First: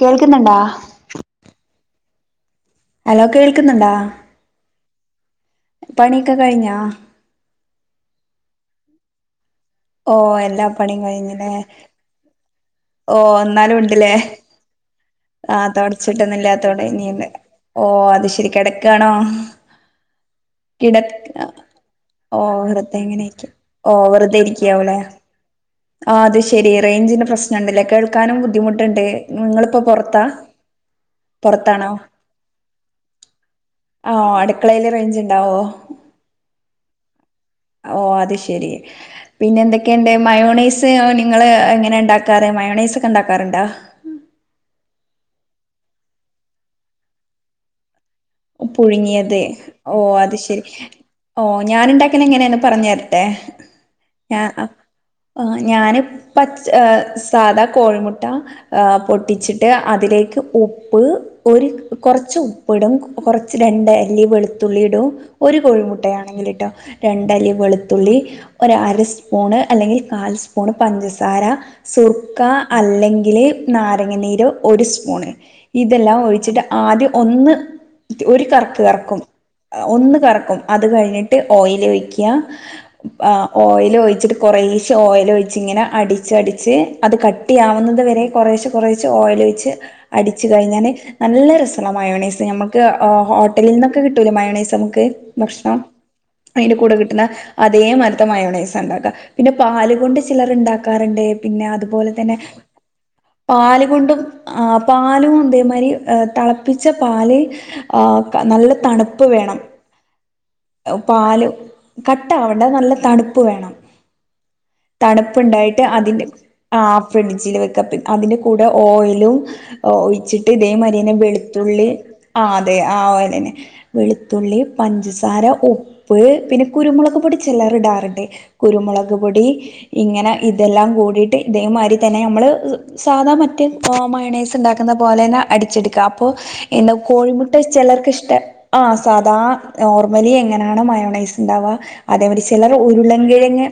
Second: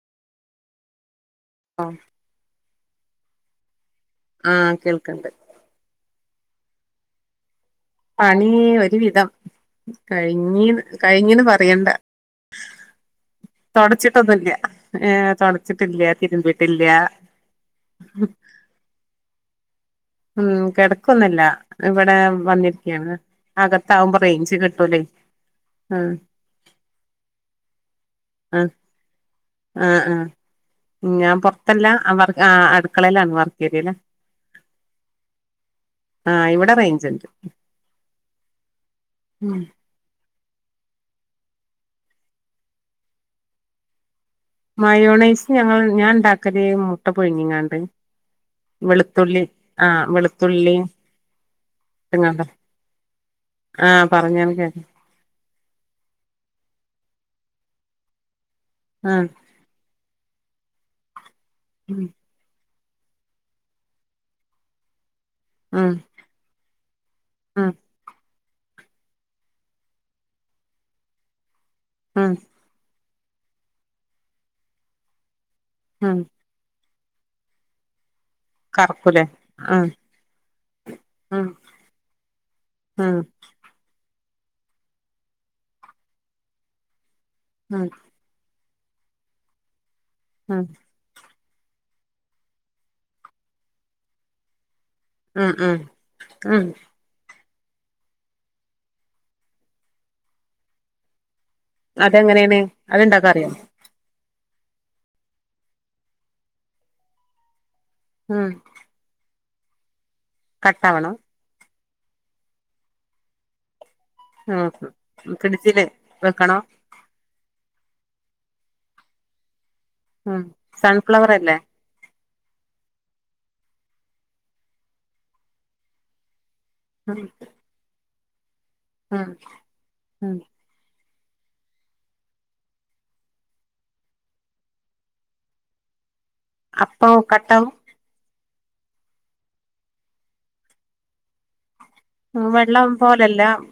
കേൾക്കുന്നൊണ്ടാ ആ അലോ കേൾക്കുന്ന്ണ്ടാ- ക്കണ്ട് പണിയൊക്ക കൈഞ്ഞാ പണീ ഒരുവിധം- ഓ കഴിഞ്ഞീന്ന് കഴിഞ്ഞീന്ന് പറയണ്ടാ ഓഹ് എന്നാലും ഉണ്ട്ല്ലേ ഏഹ് ആ തൊടച്ചിട്ടില്ല തിരുമ്പിട്ടില്ല തൊടച്ചിട്ടൊന്നുല്ലാത്തോണ്ടേ ഓ അതുശെരി കെടക്കാണോ ഉം കിടക്ക് കെടക്കൊന്നുല്ല ഇവിടെ ഓ വെറുതെ വന്നിരിക്കയാണ് ഇങ്ങനെക്കെ ഓഹ് അകത്താവുമ്പോ വെറുതെ റേഞ്ച് ഇരിക്കാ ഓളേ കിട്ടൂലേ ആഹ് അതുശെരി റേഞ്ചിന്റ പ്രശ് ഞണ്ടിലെ കേൾക്കാനും ആഹ് ബുദ്ധിമുട്ടുണ്ടേ നിങ്ങൾ ഇപ്പോ ആഹ് പൊറത്താ ആഹ് ഞാൻ പൊറത്തല്ല പുറത്താണോ വർ ആഹ് അടുക്കളയിലാണ് വർക്ക് ഏരിയയില് ആഹ് അടുക്കളേൽ റേഞ്ച് ഇണ്ട്- ഓ- ആഹ് ഇവിടെ റേഞ്ച് ഇണ്ട്- ഓ അതുശെരി ഉം പിന്നെന്തൊക്കെണ്ട് മയോണൈസ് ഓ നിങ്ങള് എങ്ങനാണ്ടാക്കാറ് മയണൊയ്‌സ്ക്കെ ഇണ്ടാക്കാറുണ്ടോ മയോണൈസ് ഞങ്ങൾ ഞാൻ ഇണ്ടാക്കല് മുട്ട പുഴുങ്ങിങ്ങാണ്ട് പുഴുങ്ങിയത് വെളുത്തുള്ളി ഓ ആഹ് അതുശെരി വെളുത്തുള്ളി ഓ ഞാൻ ഇണ്ടാക്ക്ണെ ഇട്ട്ങ്ങാണ്ട് എങ്ങനാന്ന് പറഞ്ഞുതെരട്ടെ ആഹ് ഞാ പറഞ്ഞാണ് കേക്ക ഞാന് പച്ച സാദാ കോഴി മുട്ട ആഹ് പൊട്ടിച്ചിട്ട് അതിലേക്ക് ഉപ്പ് ഒരു ഉം കൊറച്ച് ഉ പ്പിടും കൊറച്ച് രണ്ടല്ലി വെളുത്തുള്ളിടും ഒരു കോഴി ഉം മുട്ട ആണേല്ട്ടൊ രണ്ടല്ലി ഉം വെളുത്തുള്ളി ഒരു അര സ്പൂണ് അല്ലങ്കിൽ നാല് സ്പൂൺ പഞ്ചസാര ഉം സുർക്ക അല്ലക് ല് നാരങ്ങ നീര് ഒരു സ്പൂൺ ഉം ഇതെല്ലാം ഒഴിച്ചിട്ട് ആദ്യം ഒന്ന് ഒരു കറക്ക് കറക്കും കറക്കൂലേ ഉം ഒന്ന് കറക്കും അതു കഴിഞ്ഞിട്ട് ഉം ഓയിൽ ഒഴിക്ക ഉം ആ ഓയിൽ ഇച്ചിരി കുറേശെ ഓയിൽ ഒഴിച്ചു അടിച്ചടിച്ചു അതു ഉം കാട്ടിയാവുന്നത് വരെ കുറേശെ കുറച്ചേ ഓയിൽ ഒഴിച്ചു അടിച്ചു ഉം കഴിഞ്ഞാൽ നല്ല രസല്ല മയോനയ്സ് നമ്മ ക് ഓട്ടലിനൊക്കെ കിട്ടൂലെ മയോനയ്സ് ക്ക് ഉം ഉം ഭക്ഷണം ഉം അയിന്റെ കൂടെ കിട്ടുന്ന അതേമാതിരിതെ മയോനയ്സ് ഉണ്ടാക്ക പാൽ കൊണ്ട് ചിലർ ഉണ്ടാകാറുണ്ട് പിന്നെ അതു പോലെ തന്നെ അതെങ്ങനെയാണ് അത്ണ്ടാക്കാ അറിയോ പാല് കൊണ്ടും ആ പാലും ഇതേ മാതിരി തിളപ്പിച്ച പാൽ ആ ഉം നല്ല തണുപ്പ് വേണം ഹോ കട്ടാവണം പാലും കട്ടാവണ്ട നല്ല തണുപ്പ് വേണം ഉം തണുപ്പിണ്ടായിട്ട് ഫ്രിഡ്ജില് അതിന്റെ വെക്കണോ ആ ഫിഡ്ജിൽ വെക്ക് കാത് അതിന്റെ കൂടെ ഓയലും ഉം ഒഴിച്ചിട്ട് ഇതെ മാതിരിന്നെ സൺഫ്ലവർ അല്ലേ വെളുത്തുള്ളി ആ അതെ ആ ഒയാൽ തന്നെ വെളുത്തുള്ളി പഞ്ചസാ ര ഉപ്പ് പിന്നെ കുരുമുളക് ഉം പൊടി ചിലർ ഇടാറുണ്ട് കുരുമുളക് ഉം പൊടി ഇങ്ങനെ ഉം ഇതെല്ലാം കൂടീ ഇതേമാതിരി തന്നെ നമ്മൾ സാധ മറ്റേ മയോനയ്സ് ഉണ്ടാകുന്നത് പോലെ അടിച്ചെടുകാം ഹോ അപ്പം കോഴി മുട്ട കട്ടാവും ചിലര്ക് ഇഷ്ട ആ സാദാ നോർമിലി എങ്ങിനെയാണോ മയോനയ്സ് ഉണ്ടാവാ അതെ മാതിരി ചിലർ വെള്ളം ഉരുളം പോലല്ല കിഴങ്ങ്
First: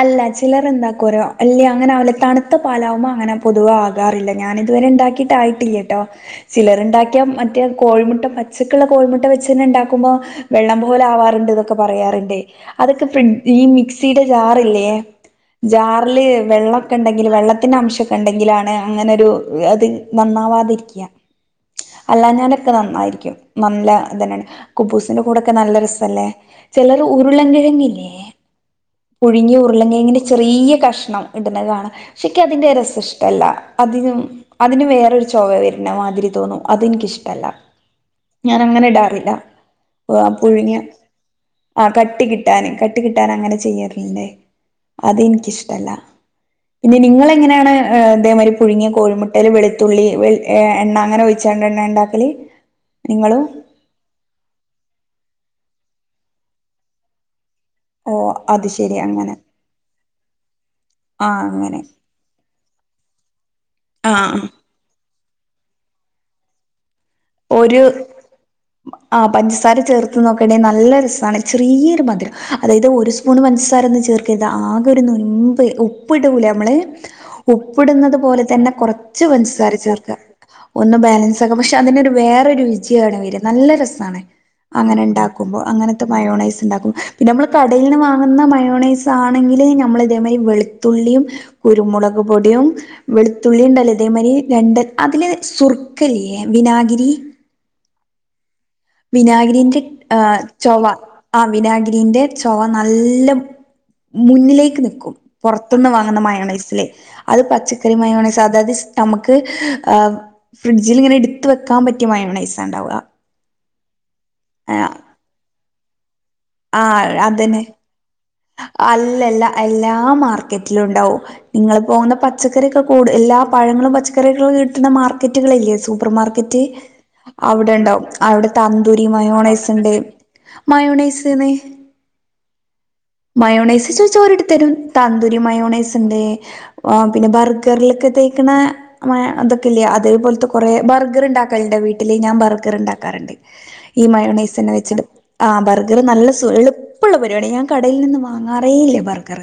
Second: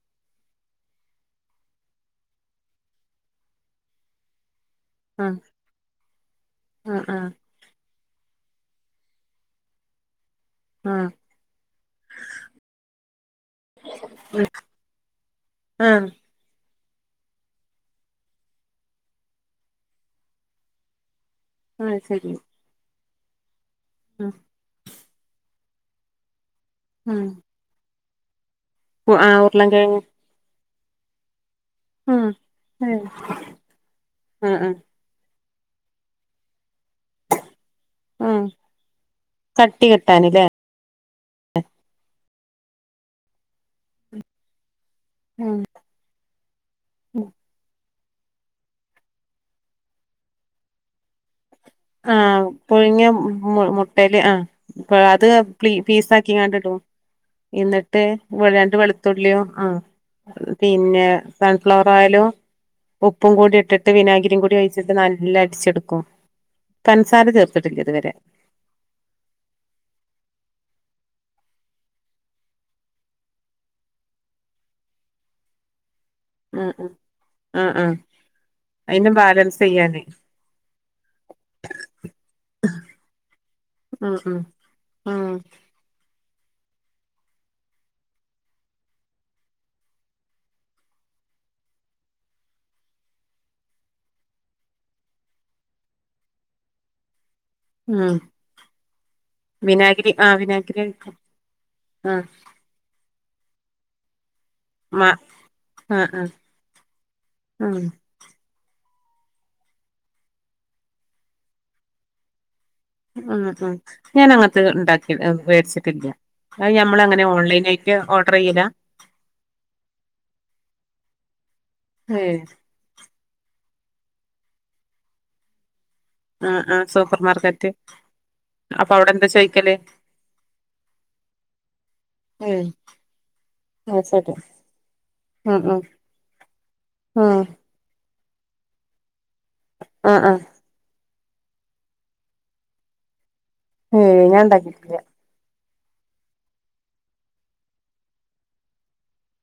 അല്ല ചിലർ എന്താകരോ അല്ലി അങ്ങനവൂല തണുത്ത പാൽ ആവുബോൾ അങിനെ പൊതുവെ ആവാറില്ല ഇതു വരെ ഉം ഉണ്ടാക്കിട്ട് ആയിട്ടില്ലട്ടോ ചിലർ ഉം ഉം ഉണ്ടാക്കിയാൽ മറ്റേ കോഴി മുട്ട പച്ചക്കുള്ള കോഴിമുട്ട വെച് ച്ചന്നെ ഇണ്ടാകുമ്പോ വെള്ളം ഉം പോലെ ആവാറുണ്ട് ന്നൊക്കെ പറയാറുണ്ടേ അതൊക്കെ ഫ്രിഡ് ഈ മിക്സിടെ ഉം ജാറില്ലേ ആഹ് ജാറില് വെള്ളം കെണ്ടെഗില് വെള്ളത്തിന്റെ അംശോക്കേണ്ടെങ്കിലാണ് അങ്ങനൊരു അത് നന്നാവാതിരിക്ക ആഹ് ശരി അല്ലാഞ്ഞലൊക്കെ നന്നായിരിക്കും നല്ല ഉം എന്തിനാണ്‌ കുബൂസ് ന്റെ കൂടൊക്കെ നല്ല രസല്ലേ ചെലര് ഉം ഉരുളൻ കിഴങ്ങില്ലേ ആഹ് പുഴുങ്ങിയ ഉരുളൻ കിഴങ്ങ് കിഴങ്ങിന്റെ ചെറിയ കഷ്ണം ഇടുന്ന കാണാം ഉം പക്ഷെ ക്കിഅതിന്റെ രസം ഇഷ്ടല്ല അതികം ഉം ഉം അതിന് വേറൊരു ചൊവ വരണ മാതിരി തോന്നും അതെനിക്കിഷ്ടല്ല ഉം ഞാനങ്ങനെ ഇടാർ മില്ല കട്ടി ഉം കിട്ടാന്ല്ലേ പുഴുങ്ങിയ ആ കട്ടി കിട് ട്ടാന് കട്ടി കിട്ടാൻ അങ്ങനെ ചെയ്യാറില്ലേ ഉം ഉം അതെനിക്കിഷ്ട്ടല്ല പിന്നെ നിങ്ങള് എങ്ങനാണ് ഏഹ് ഇതേ മാതിരി പുഴുങ്ങിയ കോഴി മുട്ടെല് വെളുത്തുള്ളി വെള് എണ്ണ അങ്ങനെ ഒഴി ആഹ് പുഴുങ്ങിയ മു മുട്ടെല് ആഹ് പ്പോ ത് പ്ലീ പീസാക്കിഅങ്ങാടിടും എന്നിട്ട് ഓ വെള് അത് രണ്ട് ശരി അങ്ങനെ വെളുത്തുള്യാകേ പിന്നെ ആ അങ്ങനെ സൺഫ്ലവർ ഓയിലോ ഉപ്പും കൂടി ഇട്ടിട്ട് ആ ആ വിനാഗിരിം കൂടി ഒഴിച്ചിട്ട് നല് ല്ലാം അടിച്ചെടുക്കോ ഒരു ആ പൻസാര ചേർത്ത് നോക്ക് തിന് നല്ല രസാണ് ചെറിയൊരു മധുരം അതായത് ഒരു സ്പൂണ് പൻസാരൊന്നും ചേർക്കരുത് ആകൊരു നുൻബ് ഉപ് ഉപ്പിടുല്ലേ ഉം നമ്മള് ഉം ആഹ് ആഹ് ഉപ്പിടുന്നത് പോലെ തന്നെ അയിന്റെ കൊറച്ച് ബാലൻസ് പൻസാര ചെയ്യാന് ചേർക്ക ഒന്ന് ബാലൻസ് ആക്കാൻ പക്ഷെ അതിന്റ രു വേറെ രുച്യാണ് വര നല്ല ഉം രസാണ് ഉം അങ്ങനെ ഉം ഇണ്ടാകുമ്പോ അങ്ങനത്തെ മയോണൈസ് ഇണ്ടാക്കും പിന്നെ നമ്മള് കടേന്ന് വാങ്ങുന്ന മയോണൈസ് ആണെകില് നമ്മളിതേ മാതിരി വെളുത്തുള്ളിയും കുരുമുളക് പൊടിയും വെളുത്തുള്ളിണ്ടല്ലോ ഇതേ മാതിരി രണ്ട് അതില് സുർക്ക ഇല്ലേ വിനാഗിരി രി ഉം വിനാഗിരിന്റെ വിനാഗിരി ആ ആഹ് വിനാഗിരി ചൊവ ഒഴിക്കും ആഹ് വിനാഗിരിന്റെ ആഹ് ചൊവ നല്ല മുന്നിലേക്ക്‌ മ നിക്കും പൊറത് ന്ന്‌ ആഹ് വാങ്ങുന്ന ആഹ് മയോണൈസില് അത് ഉം പച്ചക്കറി മയോണൈസാ അതായത് സാ നമ്മുക്ക് ആ ഫ്രിഡ്ജില് ഇങ്ങനെ എടുത്ത് വെക്കാൻ പറ്റിയ മയോണൈസ് ആ ആഹ് ഞാനങ്ങനത്തെ ആഹ് ണ്ടാക്കി വേടിച്ട്ടില്ല അയ് ആഹ് നമ്മളെങ്ങനെ അതന്നെ ഓൺലൈനായിട്ട ഓർ അല്ലല്ല എല്ലാ മാർക്കറ്റിലും ണ്ടാവും. [unintelligible] നിങ്ങൾ പോവുന്ന ഏഹ് പച്ചക്കറിക്കെകൂടെല്ലാം പഴങ്ങളും പച്ചക്കറിയൊക്കെ കിട്ടുന്ന മാർക്കറ്റ്കളില്ലേ സൂ പ്പർ ആഹ് മാർക്കറ്റ് ആഹ് സൂപ്പർ മാർക്കറ്റ് അവടെ ണ്ടാവും അവടെ അപ്പൊ തന്തൂരി അവിടെ എന്താ ചോയ്ക്കല് മയോണൈസ്ണ്ട്, മയോണൈസ്ന്ന് ഏയ് മയോണൈസ് അത് ചോയ്ച്ച ശരി ഒരെട്തെരും തന്തൂരി ഉം ഉം മയോണൈസ്ണ്ട്, പിന്നെ ഉം ബർഗർല് ക്കെ തേക്ക്ണ മയോ അതൊക്കെല്യേ ആഹ് ആഹ് അതേപോലത്തെ കൊറേ ബർ ഗർ ണ്ടാകല്ണ്ടോ വീട്ടിൽ? ഞാൻ ബർഗർ ണ്ടാകാറ്ണ്ട്. ഈ ഏയ് ഞാൻ മയോണൈസെന്നെ ഉണ്ടാക്കിട്ടില്ല വെച്ച്ട് ആ ബർ ഗർ നല്ല സുഖഎളുപ്പള്ള പരിവാടിയാ ഞ കടയിൽനിന്ന് വാങ്ങാറേയില്ല ബർഗർ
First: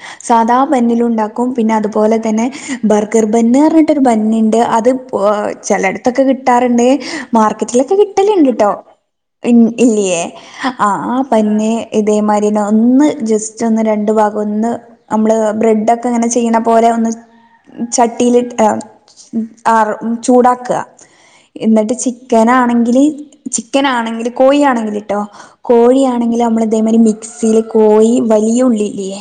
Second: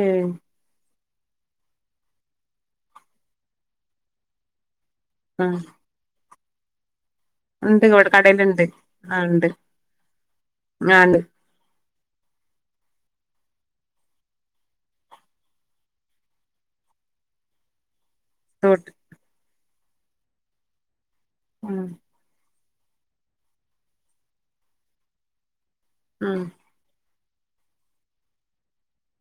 ഉം സാദാ ബന്നിലും ണ്ടാ ക്കും പിന്നത് പോലെ തന്നെ ബർഗർ ബന്ന്ന്ന് പറഞ്ഞിട്ട് ഒരു ബന്ന്ണ്ട് അത് പോ ആഹ് ചെലട്തൊക്കെ കി ട്ടാറ്ണ്ട് ഉണ്ട് മാർക്കറ്റിലൊക്കെ ഇവിടെ കടയിലുണ്ട് കിട്ടല്ണ്ട്ട്ടൊ ആഹ് ഉണ്ട് ഇൻ ഇല്ല്യേ ആ ആഹ് ആ ഉണ്ട് ബന്ന് ഇതേ മാരിയെന്നെ ഒന്ന് ജസ്റ്റൊന്ന് രണ്ട് ഭാഗോന്ന് നമ്മല് ബ്രെഡൊക്കെ ഇങ്ങനെ ചെയ്യണ പോലെ ഒന്ന് ചട്ടീലിട്ട തോട്ട് മ് ആറും മ് ചൂടാക്ക ഉം ഇന്നിട്ട് ചിക്കനാ ണെങ്കിൽ ചിക്കനാണെങ്കിൽ കോഴി ആണെങ്കില് ട്ടൊ കോഴിയാണെങ്കിൽ ഉം നമ്മളെ മിക്സീല് കോയി വലിയ ഉള്ളി ഇല്ല്യേ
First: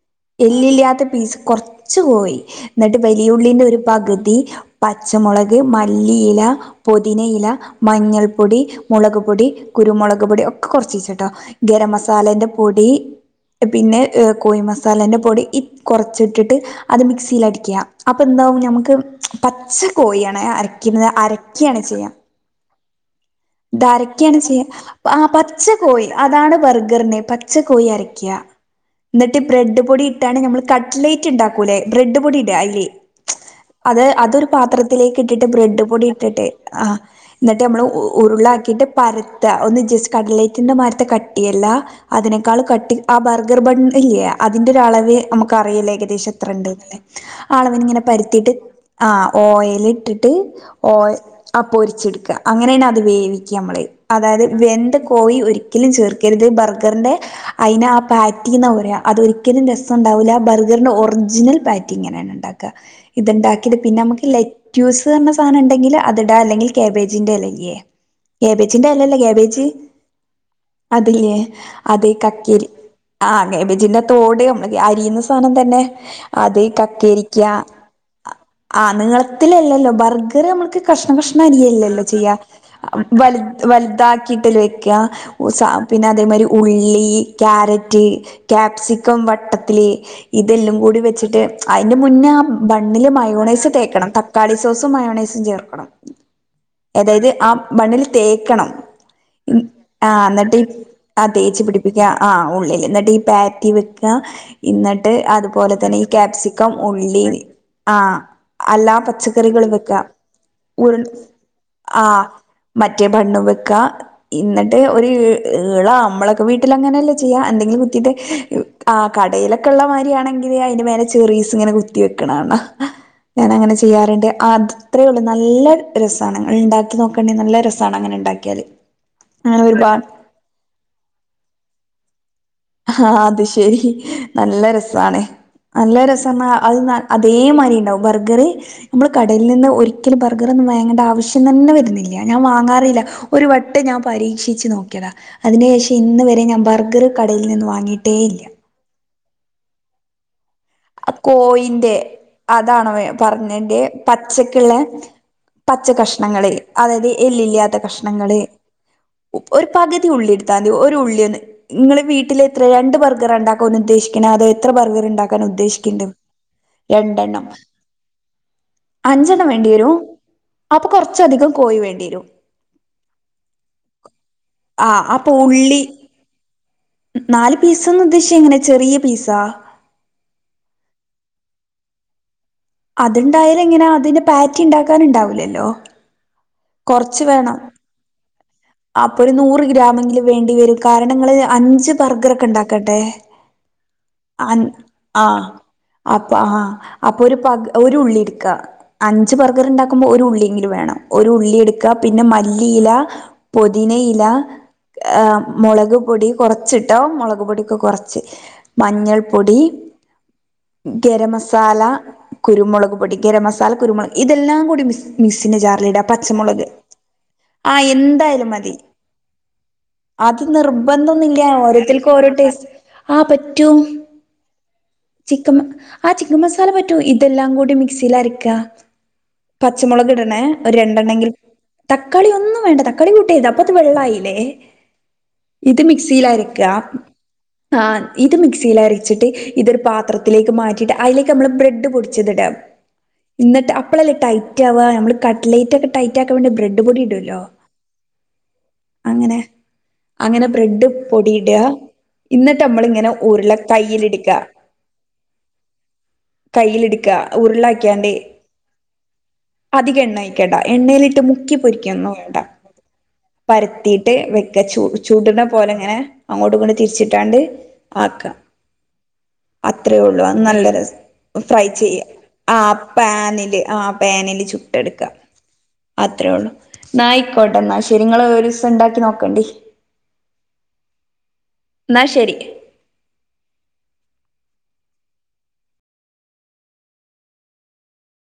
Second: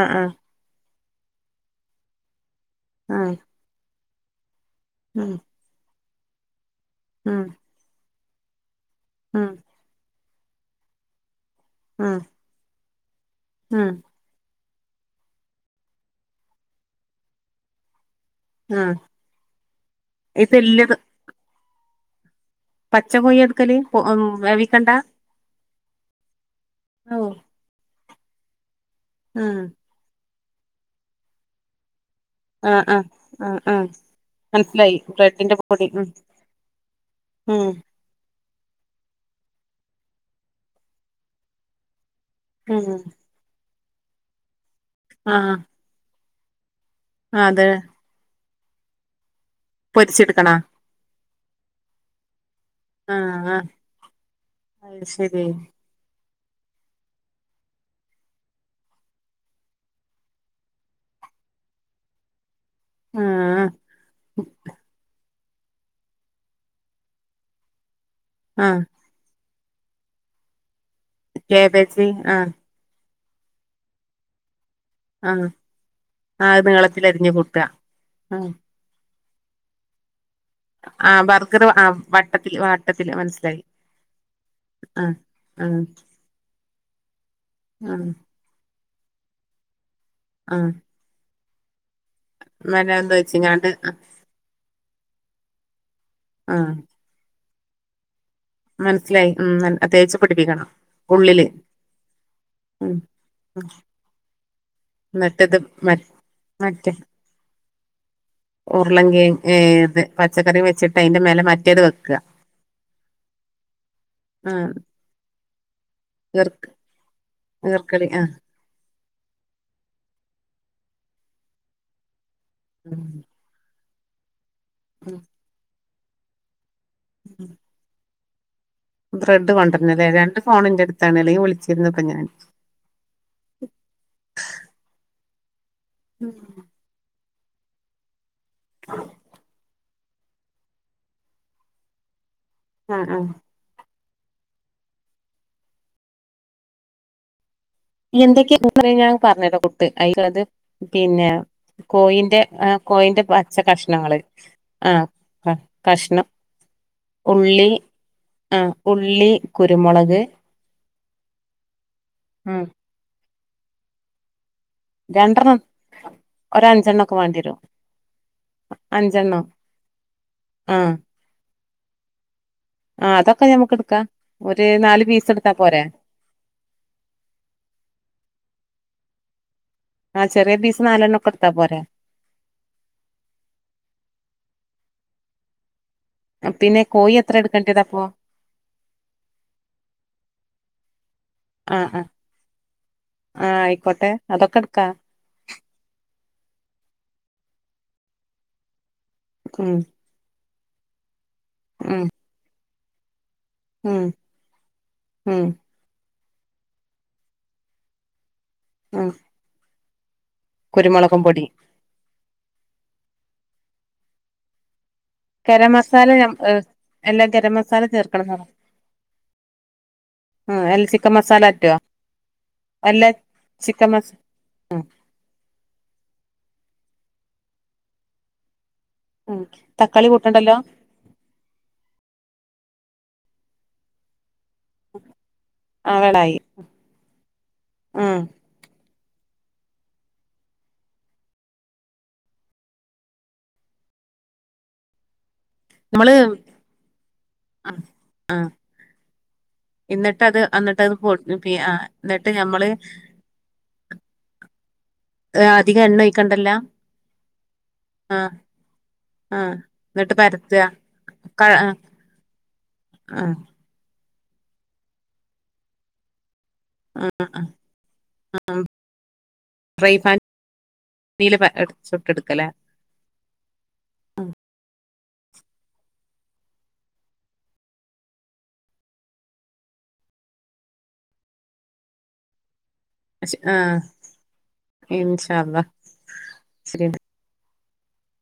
ആഹ് ആഹ് എല്ലില്ലാത്ത പീസ് കൊർച് കോയി ന്ന്ട്ട് വെലിയ ആഹ് ഉള്ളിന്റെ ഒരു പകു തി പച്ച ഉം മൊളക് മ ലീല ഉം പൊതിനയിലാ മഞ്ഞൾ പൊടി മൊളക് പൊടി, ഉം കുരുമൊളക് പൊടി ഒക്കെ കൊറച്ച് വെച്ച്ട്ടോ ഗരം ഉം മസാലന്റെ പൊടി ഉം പിന്നെ കോഴി മസാല മസാലന്റെ പൊടിയി കൊറച്ച് ഇട്ടിട്ട് അത് മിക്സിയിൽ അടിയ്ക്കുക അപ്പോ എന്താകും ആഹ് ഞമ്മക്ക് പച്ച കോഴിയാണേ ഇത് എല്ലത് അരക്കുന്നത് അ രക്കെയാണ് ചെയ്ക പച്ച കോയി എടുക്കല് ഇത് അരക്കെയാണ് വേവിക്കണ്ട ചെയ്കാ ആ പച്ച കോഴി അതാണ് ബർഗറിന് ഉം പച്ചക്കോഴിയാ അര യ്ക്കാ എ ആഹ് ബ്രഡ് പൊടി ഇട്ടിട്ടാണ് നമ്മള് കട്ട് ലൈറ്റ് ഉണ്ടാക്കൂല്ലേ ബ്രഡ് പൊടി ഇടും അയില് ആഹ് ആഹ് ആഹ് അത് അതൊരു മനസ്സിലായി പാത്രത്തിലേക്ക് ഇട്ടിട്ട് ബ്രെഡിന്റെ ബ്രഡ് പൊടി ഉം ഇട്ടിട്ടെ ആ എന്നിട്ട് ഉം നമ്മള് ഉ ഉരുളയാക്കിയിട്ട് പര ട്ട് ഒന്ന് ജസ്റ്റ് കട്ലേറ്റിന്റെമാ തിരത്തെ കട്ടി അല്ല അതിനേക്കാള്ളും കട്ടി ഉം ആ ബർഗർ ബണ്ണ് ഇല്ല അതിന്റെ ഒരു അളവ് നമ്മക്ക് ആഹ് അറിയില്ല ഏകദേശം എത്ര ഉണ്ടെന്നല്ലേ അത് ആണെന്ന് ഇങ്ങനെ പരത്തിയിട്ട് ആ ഓയെല് ഇട്ടിട്ട് പൊരിച്ചെടുക്കണാ ഓയ ആ പൊരിച്ചെടുക്ക അങ്ങനെയാണ് അത് ആഹ് വേവിക്കാ ആഹ് നമ്മള് അതായത് വെന്ത അത് കോഴി ശരി ഒരിക്കലും ചേർ ക്കരുത് ബർഗറിന്റെ അയിന്നാ പാറ്റി ന്നാ പറയ്ക അതൊരിക്കലും രസമൊണ്ടാവില്ല ബർഗറിന്റെ ഒറിജിനൽ പായ്ക്ക് ഇ ങ്ങനെയാണ് ഒണ്ടാക്ക ക്ക ഇത് ആഹ് ഉണ്ടാക്കിയിട്ട് പിന്നെനമ്മക്ക് ലെഗ് ക്യൂസന്ന സാ സാധനം ഉണ്ടെങ്കില് അത് ഇടാം അല്ലെങ്കിൽ കാബേജിന്റെ ഇലയില്ലേ ആഹ് ക്യാബേജിന്റെ ഇല അല്ല ക്യാബേജ് അതിലെ അത് കേബേജ് ആഹ് കക്കില് ആ നബിദിനം തോണിയും മതി അരീന്ന് ആഹ് സാനം തന്നെ ആഹ് അതീ അത് നീളത്തിലരിഞ്ഞ് കക്കിരിക്ക കൂട്ടാ അ ആഹ് ആ നീള ത്തിലല്ലല്ലോ ബർഗർ ഇത് വരെ നമ്മക്ക് കഷ്ണം ആഹ് കഷ്ണം ബർഗർ ആഹ് ആയില്ലല്ലേ ചെയ്യ വട്ടത്തില് വട്ടത്തില് വല് മനസ്സിലായി വല്താക്കിട്ടല്ലേ വെക്ക ആഹ് ഉസാ ആഹ് പിന്നെ അതേമാതിരി ഉള്ളി കാരറ്റ് ആഹ് കാ സി സിങ്കം വട്ടത്തിൽ ആഹ് ഇതെല്ലം കൂടി വച്ചിട്ട് അയിന്ന് മുന്നേ ബണ്ണിൽ മറ്റെന്തോ മയൊനൈസ് വെച്ചിങ്ങാണ്ട് തേക്കണം തക്കാളി സോസും മയോനെൻസ്‌ ഇഞ്ചി ചേർക്കണം ആഹ് അതായത് ആ ബണ്ണിൽ തേക്കണം മനസ്സിലായി ഉം മൻ- ആ തേച്ച് എന്നിട്ട് പിടിപ്പിക്കണം ആ ഉള്ളില് തേച്ച് പിടിപ്പിക്കുക ആ ഉള്ളിൽ ഉം എന്നിട്ട് ഈ ഉം. പാറ്റി വെക് രാ എന്നിട്ട് എന്നിട്ടിത് മ അതുപോലെതന്നെ ഈ കാപ്സിക്കം മറ്റേ ഉള്ളി ആ അല്ലാ ഉരുളങ്കേ ഏ, പച്ചക്കറികളും വെക്കുക. ഇത് പച്ചക്കറി വെച്ചിട്ട് ഉരു അതിന്റെ മേലെ മറ്റേത് ആ വെക്കുക മറ്റേ ബണ്ണും വെക്ക ആഹ് ഇന്നിട്ട് ഒരു ഏ ഏഴോ നമ്മളൊക്കെ ഈർ വീട്ടിൽ അങ്ങനെല്ലേ ചെയ്യാ എന്തെങ്കിലും ഈർക്കലി കുത്തിട്ട് ആഹ് ആ കടേല് ഒക്കെ ഉള്ള കാര്യാണെങ്കിൽ അതിൻ്റെ മേലെ ചെറിസ് ഇങ്ങനെ കുത്തി വെക്കുക ആണ്. ഇങ്ങന്നാണ് ഞാൻ അങ്ങനെ ചെയുക ചെയ്യാറുണ്ട് ആ അത്രേള്ളൂ നല്ലത് രാസാണ് ഇണ്ടാ നോക്കണേ നല്ല രാസാണ് അങ്ങനെ ഉണ്ടാകാൻ വെൽ ബ്രെഡ് കൊണ്ടുവന്നില്ല രണ്ട്ഫോണിന്റെ അടുത്താണ് അല്ലേൽ വിളിച്ചിന്ന് ഇരിരുന്നു പറഞ്ഞാൽ ആ അത് ശരിനല്ല രാസാണ് നല്ല ഉം രസമുള്ള അത് ന്ന അത് ദേ മാതിരി ഇരിക്കും ബഗർ നമ്മൾ കടയിൽ നിന്ന് ഒരി ഒരിക്കൽ ബഗർ വാങ്ങണ്ടേ ആവശ്യം തന്നെ വരുന്നില്ല ആ ഞാൻ വാങ്ങാറില്ല ആഹ് ആഹ് ഒരു വട്ടം ഞാൻ പരീക്ഷിച്ചു നോക്കിയതാ അതിന് ശേഷം ഇന്നുവരെ ഞാൻ ബർഗർ കടയിൽ നിന്ന് വാങ്ങി എന്തൊക്കെ [unintelligible] ഞ്ഞ [inaudible] പറഞ്ഞരാ കുത്ത് ആയില്ലള്ളത് കോഴിന്റെ ആഹ് അതാണ് വേ കോയിന്റെ പച്ച പറഞ്ഞരുന്റെ കഷ്ണങ്ങള് പച്ചക്കുയുള്ള ആഹ് ആഹ് പച്ച കഷ്ണം കഷ്ണങ്ങള് അതായത് ഉള്ളി എല്ലില്ലാത്തത് കഷ്ണങ്ങള്. ആഹ് ഉള്ളി ഒരു പകുതി കുരുമുളക് ഉള്ളി ഇടുത്താൽ മതി ഒരു ഉള്ളി. നിങ്ങൾ വീട്ടിൽ ഉം എത്ര രണ്ടുപേർക്കും രണ്ടാൾക്കും ഉദ്ദേശിക്കുന്നത് എത്ര ബർഗർ ഉണ്ടാകും രണ്ടെണ്ണം ഉദ്ദേശിക്കുണ്ട് ഒരഞ്ചെണ്ണൊക്കെ രണ്ട് എണ്ണം വേണ്ടിവരും അഞ്ചു അഞ്ചെണ്ണം എണ്ണം വേണ്ടി വരോ.. അപ്പോ കൊറച്ചു അധികം കോയിവേണ്ടിവരും ആ അതൊക്കെ നമ്മക്ക് എടുക്കാം. ഒരു ആ നാല് പീസ് അപ്പൊ എടുത്താൽ ഉള്ളി പോരെ നാല് പീസ് ന്ന് ഉദ്ദേശിച്ചത് എങ്ങനെയാ ചെറിയ പീസോ ആ ചെറിയ പീസ് നാലെണ്ണം എടുത്താൽ പോരെ അത് ഇണ്ടായാൽ എങ്ങനെയാ അതിന്റെ ബാറ്റി ഇണ്ടാകാൻ ഉണ്ടാവില്ലല്ലോ പിന്നെ കോയി എത്ര എടുക്കണ്ടേത് അപ്പോ അപ്പോ ഒരു നൂർ ഗ്രാംമെങ്കിലും വേണ്ടി വരും കാരണം ഇങ്ങള് ആഹ് അഞ്ചു ആഹ് ബർഗർ ക്കെ ഇണ്ടാക്കണ്ടേ ആഹ് ആയിക്കോട്ടെ അതൊക്കെ അഞ്ച എടുക്കാ ആ അപ്പോ ആ അപ്പോ ഒരു ഉള്ളിയെടുക അഞ്ചു ബർഗർ ഉം ഉണ്ടാകുമ്പോൾ ഒരു ഉള്ളി വേണം ഒരു ഉള്ളിയെടുക ഉം പിന്നെ മല്ലി ഓ ല്ലിയില ഉം പുതിനായില ഉം മൊളക് പൊടി കൊറച്ചു ട്ടോ മുളക് പൊടിയൊക്കെ കുറച്ചു ഉം മഞ്ഞൾപൊടി കുരുമുളകും പൊടി ഗരംമസാല, കുരുമുളക് ഗരംമസാല, കുരുമുളക് പൊടി ഇത് എല്ലാം മിക്സ്‌ ഗരംമസാല നമ്മ ഗരം മസാല ആഹ് ചേർക്കണം എന്നുണ്ടോ എന്തായാലും മതി. അത് ആഹ് അല്ല ചിക്കൻ നിർബന്ധം ഇല്ല. മസാല പറ്റോ ഓരോരുത്തർക്കും ഓരോ ട്ടേസ്റ്റ് അല്ല അല്ലെ പറ്റും. ചിക്കൻ മസ ആഹ് ചിക്കൻ മസാല പറ്റ ഇതെല്ലാംകൂടി മിക്സിയിൽ അരക്ക ഉം തക്കാളി പച്ചമുളക് ഇടണേ കൂട്ടണ്ടല്ലോ ഒരു രണ്ടെണ്ണങ്കിലും തക്കാളി ഒന്നും വേണ്ട കളി [unintelligible] അത് വെള്ളയിലെ ഇതു ആഹ് മിക്സിയിൽ വേളായി അരക്ക. ആ ഉം ഇത് മിക്സിയിൽ ആര ചിട്ട് ഇത് ഒരു പത്രത്തിലേക്ക് മാറ്റിയിട്ട് അതിലേക്ക് ബ്രെഡ്‌ പോ ടിച്ചത് ഇടാ. അപ്പോ അല്ലെ ടൈറ്റ് ആവ കടലൈറ്റ് നമ്മള് ടൈറ്റ് ആക്കാൻ വേണ്ടി ബ്രെഡ് പൊടി ഇടോല്ലോ ആ ഹ് അങ്ങനെ - അങ്ങനെ ബ്രെഡ് പൊ പി പൊടിയിടുക ആഹ് എന്നിട്ട് ഞമ്മള് നമ്മൾ ഇങ്ങനെ ഉരുള കയ്യിലെടുക്കുക ഏഹ് അധികം എണ്ണ ഒഴിക്കണ്ടല്ല കയ്യിലെടുക്കുക ഉരുള വെക്കാൻ ആഹ് ആഹ് അധികം എന്നിട്ട് എണ്ണ ഒഴിക്കണ്ട പരത്ത എണ്ണയിലിട്ട് ക മുക്കി ആഹ് പൊരിക്കുക ഒന്നും വേണ്ട- ആഹ് പരത്തി- എന്നിട്ട് വെക്കുക ചുടു ചുടുണ പോലിങ്ങനെ- അങ്ങോട്ടുമിങ്ങോട്ടും ആഹ് തിരിച്ചിട്ടാണ്ട് ആഹ് ആക്കുക ഫ്രൈ അത്രയേ ഉള്ളൂ അത് നല്ല പാനില് രസം പ ഫ്രൈ ചെയ്യുക ചുട്ടെടുക്കലേ ആ പാനില് പാനില് ചുട്ടെടുക്കുക- അത്രേയുള്ളൂ ന്നാ ആയിക്കോട്ടെ ന്നാ ശ ഇത് നിങ്ങള് ഒരു സെന്റാക്കി നോക്കണ്ടി ന്നാ ശരി ആ ഇൻഷാ അള്ളാ [unintelligible]